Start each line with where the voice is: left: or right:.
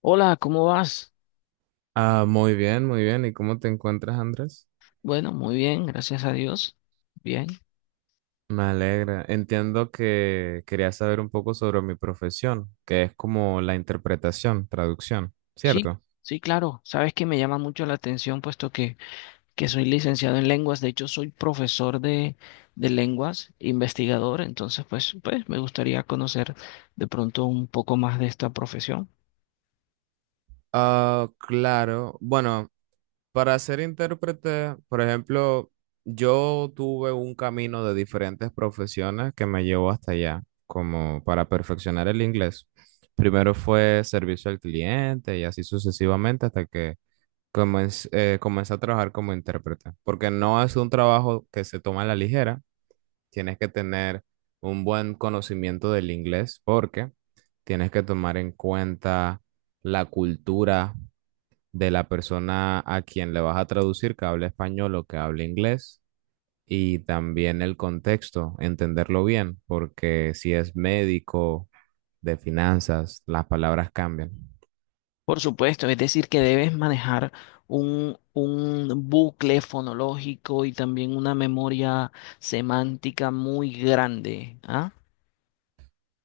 left: Hola, ¿cómo vas?
right: Ah, muy bien, muy bien. ¿Y cómo te encuentras, Andrés?
left: Bueno, muy bien, gracias a Dios. Bien.
right: Me alegra. Entiendo que querías saber un poco sobre mi profesión, que es como la interpretación, traducción,
left: Sí,
right: ¿cierto?
left: sí, claro. Sabes que me llama mucho la atención, puesto que, soy licenciado en lenguas. De hecho, soy profesor de, lenguas, investigador. Entonces, pues, me gustaría conocer de pronto un poco más de esta profesión.
right: Ah, claro. Bueno, para ser intérprete, por ejemplo, yo tuve un camino de diferentes profesiones que me llevó hasta allá, como para perfeccionar el inglés. Primero fue servicio al cliente y así sucesivamente hasta que comencé a trabajar como intérprete, porque no es un trabajo que se toma a la ligera, tienes que tener un buen conocimiento del inglés porque tienes que tomar en cuenta la cultura de la persona a quien le vas a traducir, que hable español o que hable inglés, y también el contexto, entenderlo bien, porque si es médico, de finanzas, las palabras cambian.
left: Por supuesto, es decir, que debes manejar un bucle fonológico y también una memoria semántica muy grande, ¿ah?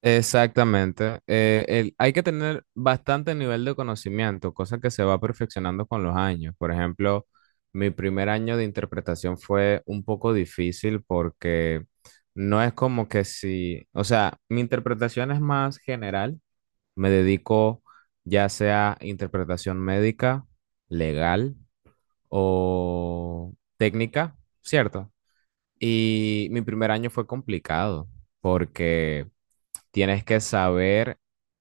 right: Exactamente. Hay que tener bastante nivel de conocimiento, cosa que se va perfeccionando con los años. Por ejemplo, mi primer año de interpretación fue un poco difícil porque no es como que si, o sea, mi interpretación es más general. Me dedico ya sea interpretación médica, legal o técnica, ¿cierto? Y mi primer año fue complicado porque... Tienes que saber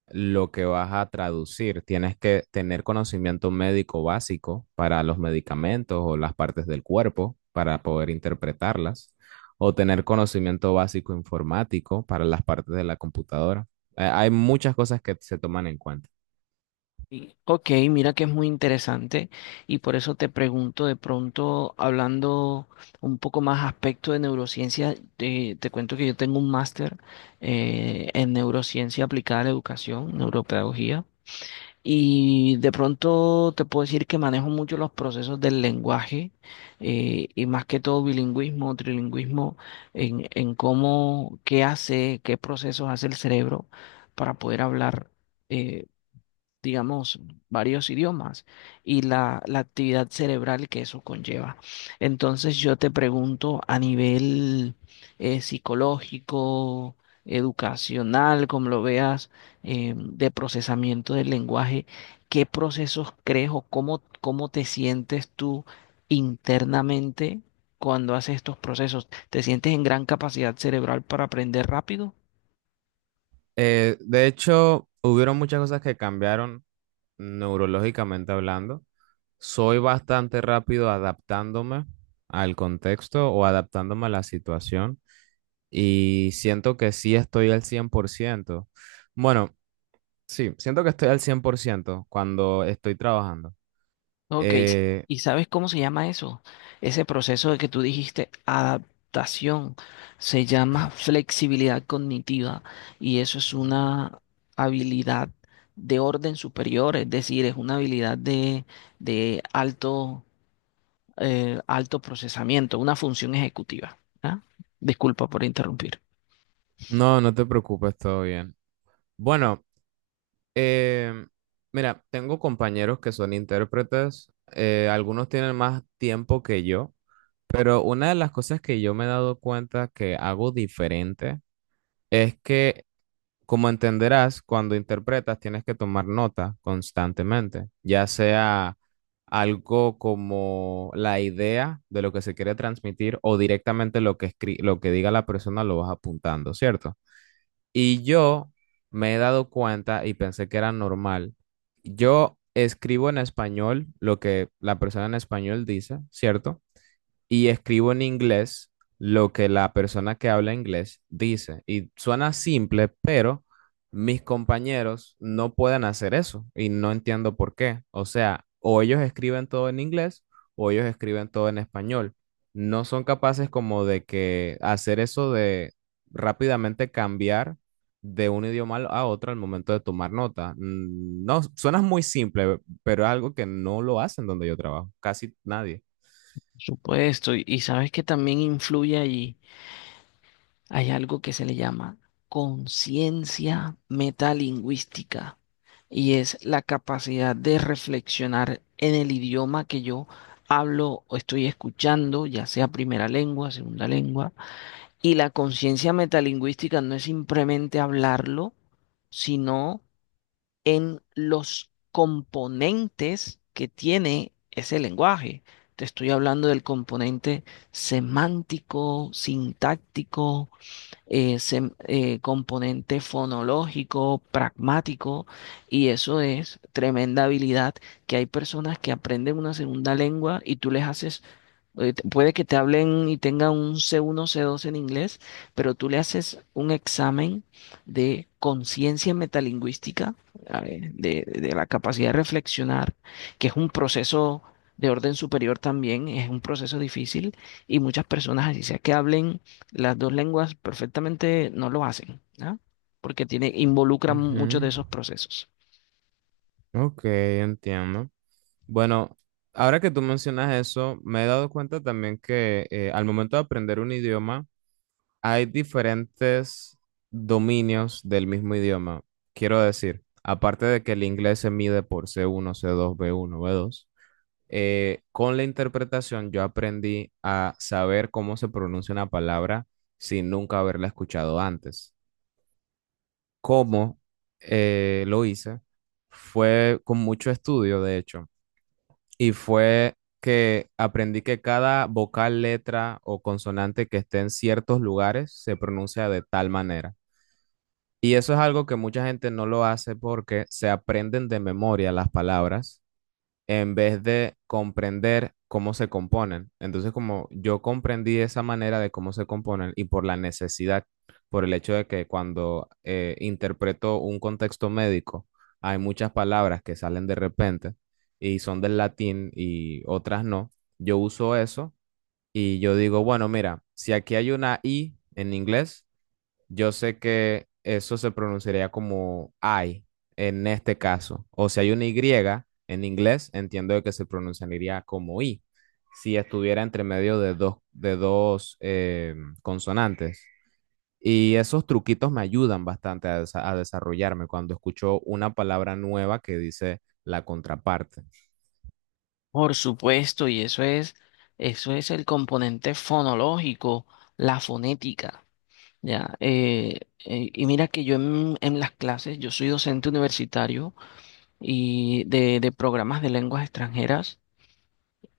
right: lo que vas a traducir, tienes que tener conocimiento médico básico para los medicamentos o las partes del cuerpo para poder interpretarlas, o tener conocimiento básico informático para las partes de la computadora. Hay muchas cosas que se toman en cuenta.
left: Ok, mira que es muy interesante y por eso te pregunto de pronto, hablando un poco más aspecto de neurociencia, te cuento que yo tengo un máster en neurociencia aplicada a la educación, neuropedagogía. Y de pronto te puedo decir que manejo mucho los procesos del lenguaje y más que todo bilingüismo, trilingüismo, en cómo, qué hace, qué procesos hace el cerebro para poder hablar. Eh, digamos, varios idiomas y la actividad cerebral que eso conlleva. Entonces yo te pregunto a nivel psicológico, educacional, como lo veas, de procesamiento del lenguaje, ¿qué procesos crees o cómo te sientes tú internamente cuando haces estos procesos? ¿Te sientes en gran capacidad cerebral para aprender rápido?
right: De hecho, hubieron muchas cosas que cambiaron neurológicamente hablando. Soy bastante rápido adaptándome al contexto o adaptándome a la situación. Y siento que sí estoy al 100%. Bueno, sí, siento que estoy al 100% cuando estoy trabajando.
left: Ok,
right: Eh,
left: ¿y sabes cómo se llama eso? Ese proceso de que tú dijiste, adaptación, se llama flexibilidad cognitiva y eso es
right: Ujú.
left: una habilidad de orden superior, es decir, es una habilidad de, de alto, alto procesamiento, una función ejecutiva. ¿Ah? Disculpa por interrumpir.
right: No, no te preocupes, todo bien. Bueno, em, mira, tengo compañeros que son intérpretes, algunos tienen más tiempo que yo, pero una de las cosas que yo me he dado cuenta que hago diferente es que... Como entenderás, cuando interpretas tienes que tomar nota constantemente, ya sea algo como la idea de lo que se quiere transmitir o directamente lo que lo que diga la persona lo vas apuntando, ¿cierto? Y yo me he dado cuenta y pensé que era normal. Yo escribo en español lo que la persona en español dice, ¿cierto? Y escribo en inglés lo que la persona que habla inglés dice. Y suena simple, pero mis compañeros no pueden hacer eso y no entiendo por qué. O sea, o ellos escriben todo en inglés o ellos escriben todo en español. No son capaces como de que hacer eso de rápidamente cambiar de un idioma a otro al momento de tomar nota. No, suena muy simple, pero es algo que no lo hacen donde yo trabajo, casi nadie.
left: Por supuesto, y, sabes que también influye allí. Hay algo que se le llama conciencia metalingüística y es la capacidad de reflexionar en el idioma que yo hablo o estoy escuchando, ya sea primera lengua, segunda lengua. Y la conciencia metalingüística no es simplemente hablarlo, sino en los componentes que tiene ese lenguaje. Te estoy hablando del componente semántico, sintáctico ese componente fonológico, pragmático, y eso es tremenda habilidad que hay personas que aprenden una segunda lengua y tú les haces Puede que te hablen y tengan un C1, C2 en inglés, pero tú le haces un examen de conciencia metalingüística, a ver, de, la capacidad de reflexionar, que es un proceso de orden superior también, es un proceso difícil y muchas personas, así sea que hablen las dos lenguas perfectamente, no lo hacen, ¿ah? Porque tiene, involucran muchos de
right: Ujú.
left: esos procesos.
right: Ok, entiendo. Bueno, ahora que tú mencionas eso, me he dado cuenta también que al momento de aprender un idioma, hay diferentes dominios del mismo idioma. Quiero decir, aparte de que el inglés se mide por C1, C2, B1, B2, con la interpretación yo aprendí a saber cómo se pronuncia una palabra sin nunca haberla escuchado antes. ¿Cómo lo hice? Fue con mucho estudio, de hecho. Y fue que aprendí que cada vocal, letra o consonante que esté en ciertos lugares se pronuncia de tal manera. Y eso es algo que mucha gente no lo hace porque se aprenden de memoria las palabras en vez de comprender cómo se componen. Entonces, como yo comprendí esa manera de cómo se componen y por la necesidad, por el hecho de que cuando interpreto un contexto médico, hay muchas palabras que salen de repente y son del latín y otras no, yo uso eso y yo digo, bueno, mira, si aquí hay una I en inglés, yo sé que eso se pronunciaría como I en este caso. O si hay una Y en inglés, entiendo de que se pronunciaría como I, si estuviera entre medio de dos consonantes. Y esos truquitos me ayudan bastante a desarrollarme cuando escucho una palabra nueva que dice la contraparte.
left: Por supuesto, y eso es el componente fonológico, la fonética. Ya, y mira que yo en, las clases, yo soy docente universitario y de, programas de lenguas extranjeras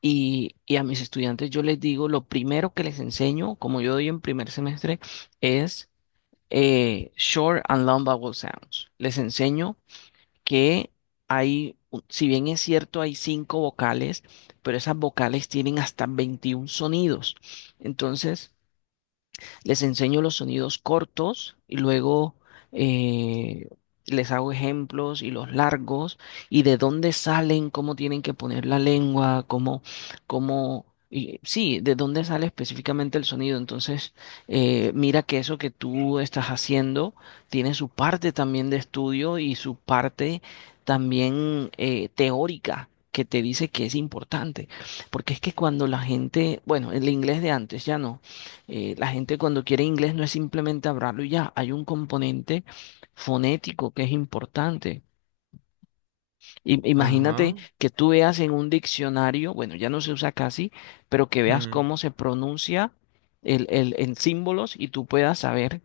left: y, a mis estudiantes yo les digo, lo primero que les enseño, como yo doy en primer semestre, es short and long vowel sounds. Les enseño que hay, si bien es cierto, hay cinco vocales, pero esas vocales tienen hasta 21 sonidos. Entonces... Les enseño los sonidos cortos y luego eh, les hago ejemplos y los largos y de dónde salen, cómo tienen que poner la lengua, cómo, y, sí, de dónde sale específicamente el sonido. Entonces, mira que eso que tú estás haciendo tiene su parte también de estudio y su parte también teórica, que te dice que es importante, porque es que cuando la gente, bueno, el inglés de antes ya no, la gente cuando quiere inglés no es simplemente hablarlo y ya, hay un componente fonético que es importante. Imagínate
right: Ajá.
left: que tú veas en un diccionario, bueno, ya no se usa casi, pero que veas
right: Ujú.
left: cómo se pronuncia en símbolos y tú puedas saber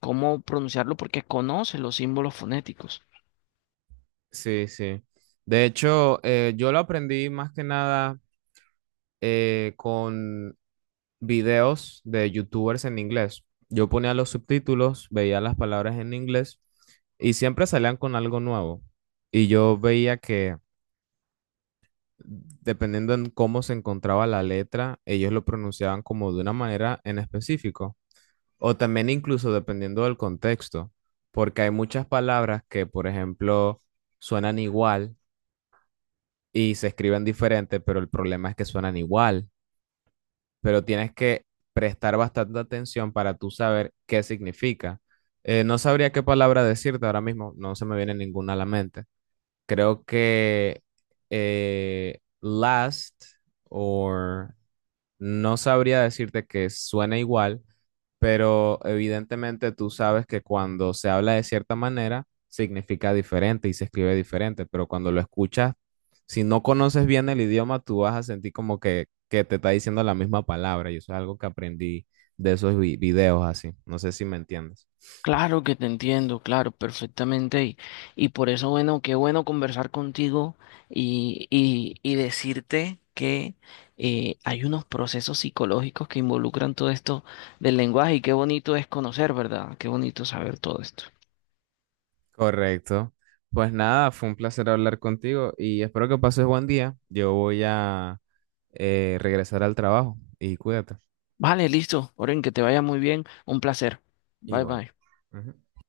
left: cómo pronunciarlo porque conoces los símbolos fonéticos.
right: Sí, sí. De hecho, yo lo aprendí más que nada con videos de youtubers en inglés. Yo ponía los subtítulos, veía las palabras en inglés y siempre salían con algo nuevo. Y yo veía que dependiendo en cómo se encontraba la letra, ellos lo pronunciaban como de una manera en específico. O también incluso dependiendo del contexto, porque hay muchas palabras que, por ejemplo, suenan igual y se escriben diferente, pero el problema es que suenan igual. Pero tienes que prestar bastante atención para tú saber qué significa. No sabría qué palabra decirte ahora mismo, no se me viene ninguna a la mente. Creo que last o no sabría decirte que suena igual, pero evidentemente tú sabes que cuando se habla de cierta manera, significa diferente y se escribe diferente, pero cuando lo escuchas, si no conoces bien el idioma, tú vas a sentir como que te está diciendo la misma palabra, y eso es algo que aprendí de esos videos así, no sé si me entiendes.
left: Claro que te entiendo, claro, perfectamente. Y, por eso, bueno, qué bueno conversar contigo y, decirte que hay unos procesos psicológicos que involucran todo esto del lenguaje y qué bonito es conocer, ¿verdad? Qué bonito saber todo esto.
right: Correcto. Pues nada, fue un placer hablar contigo y espero que pases buen día. Yo voy a regresar al trabajo y cuídate.
left: Vale, listo. Oren, que te vaya muy bien. Un placer. Bye,
right: Igual.
left: bye.
right: Ujú.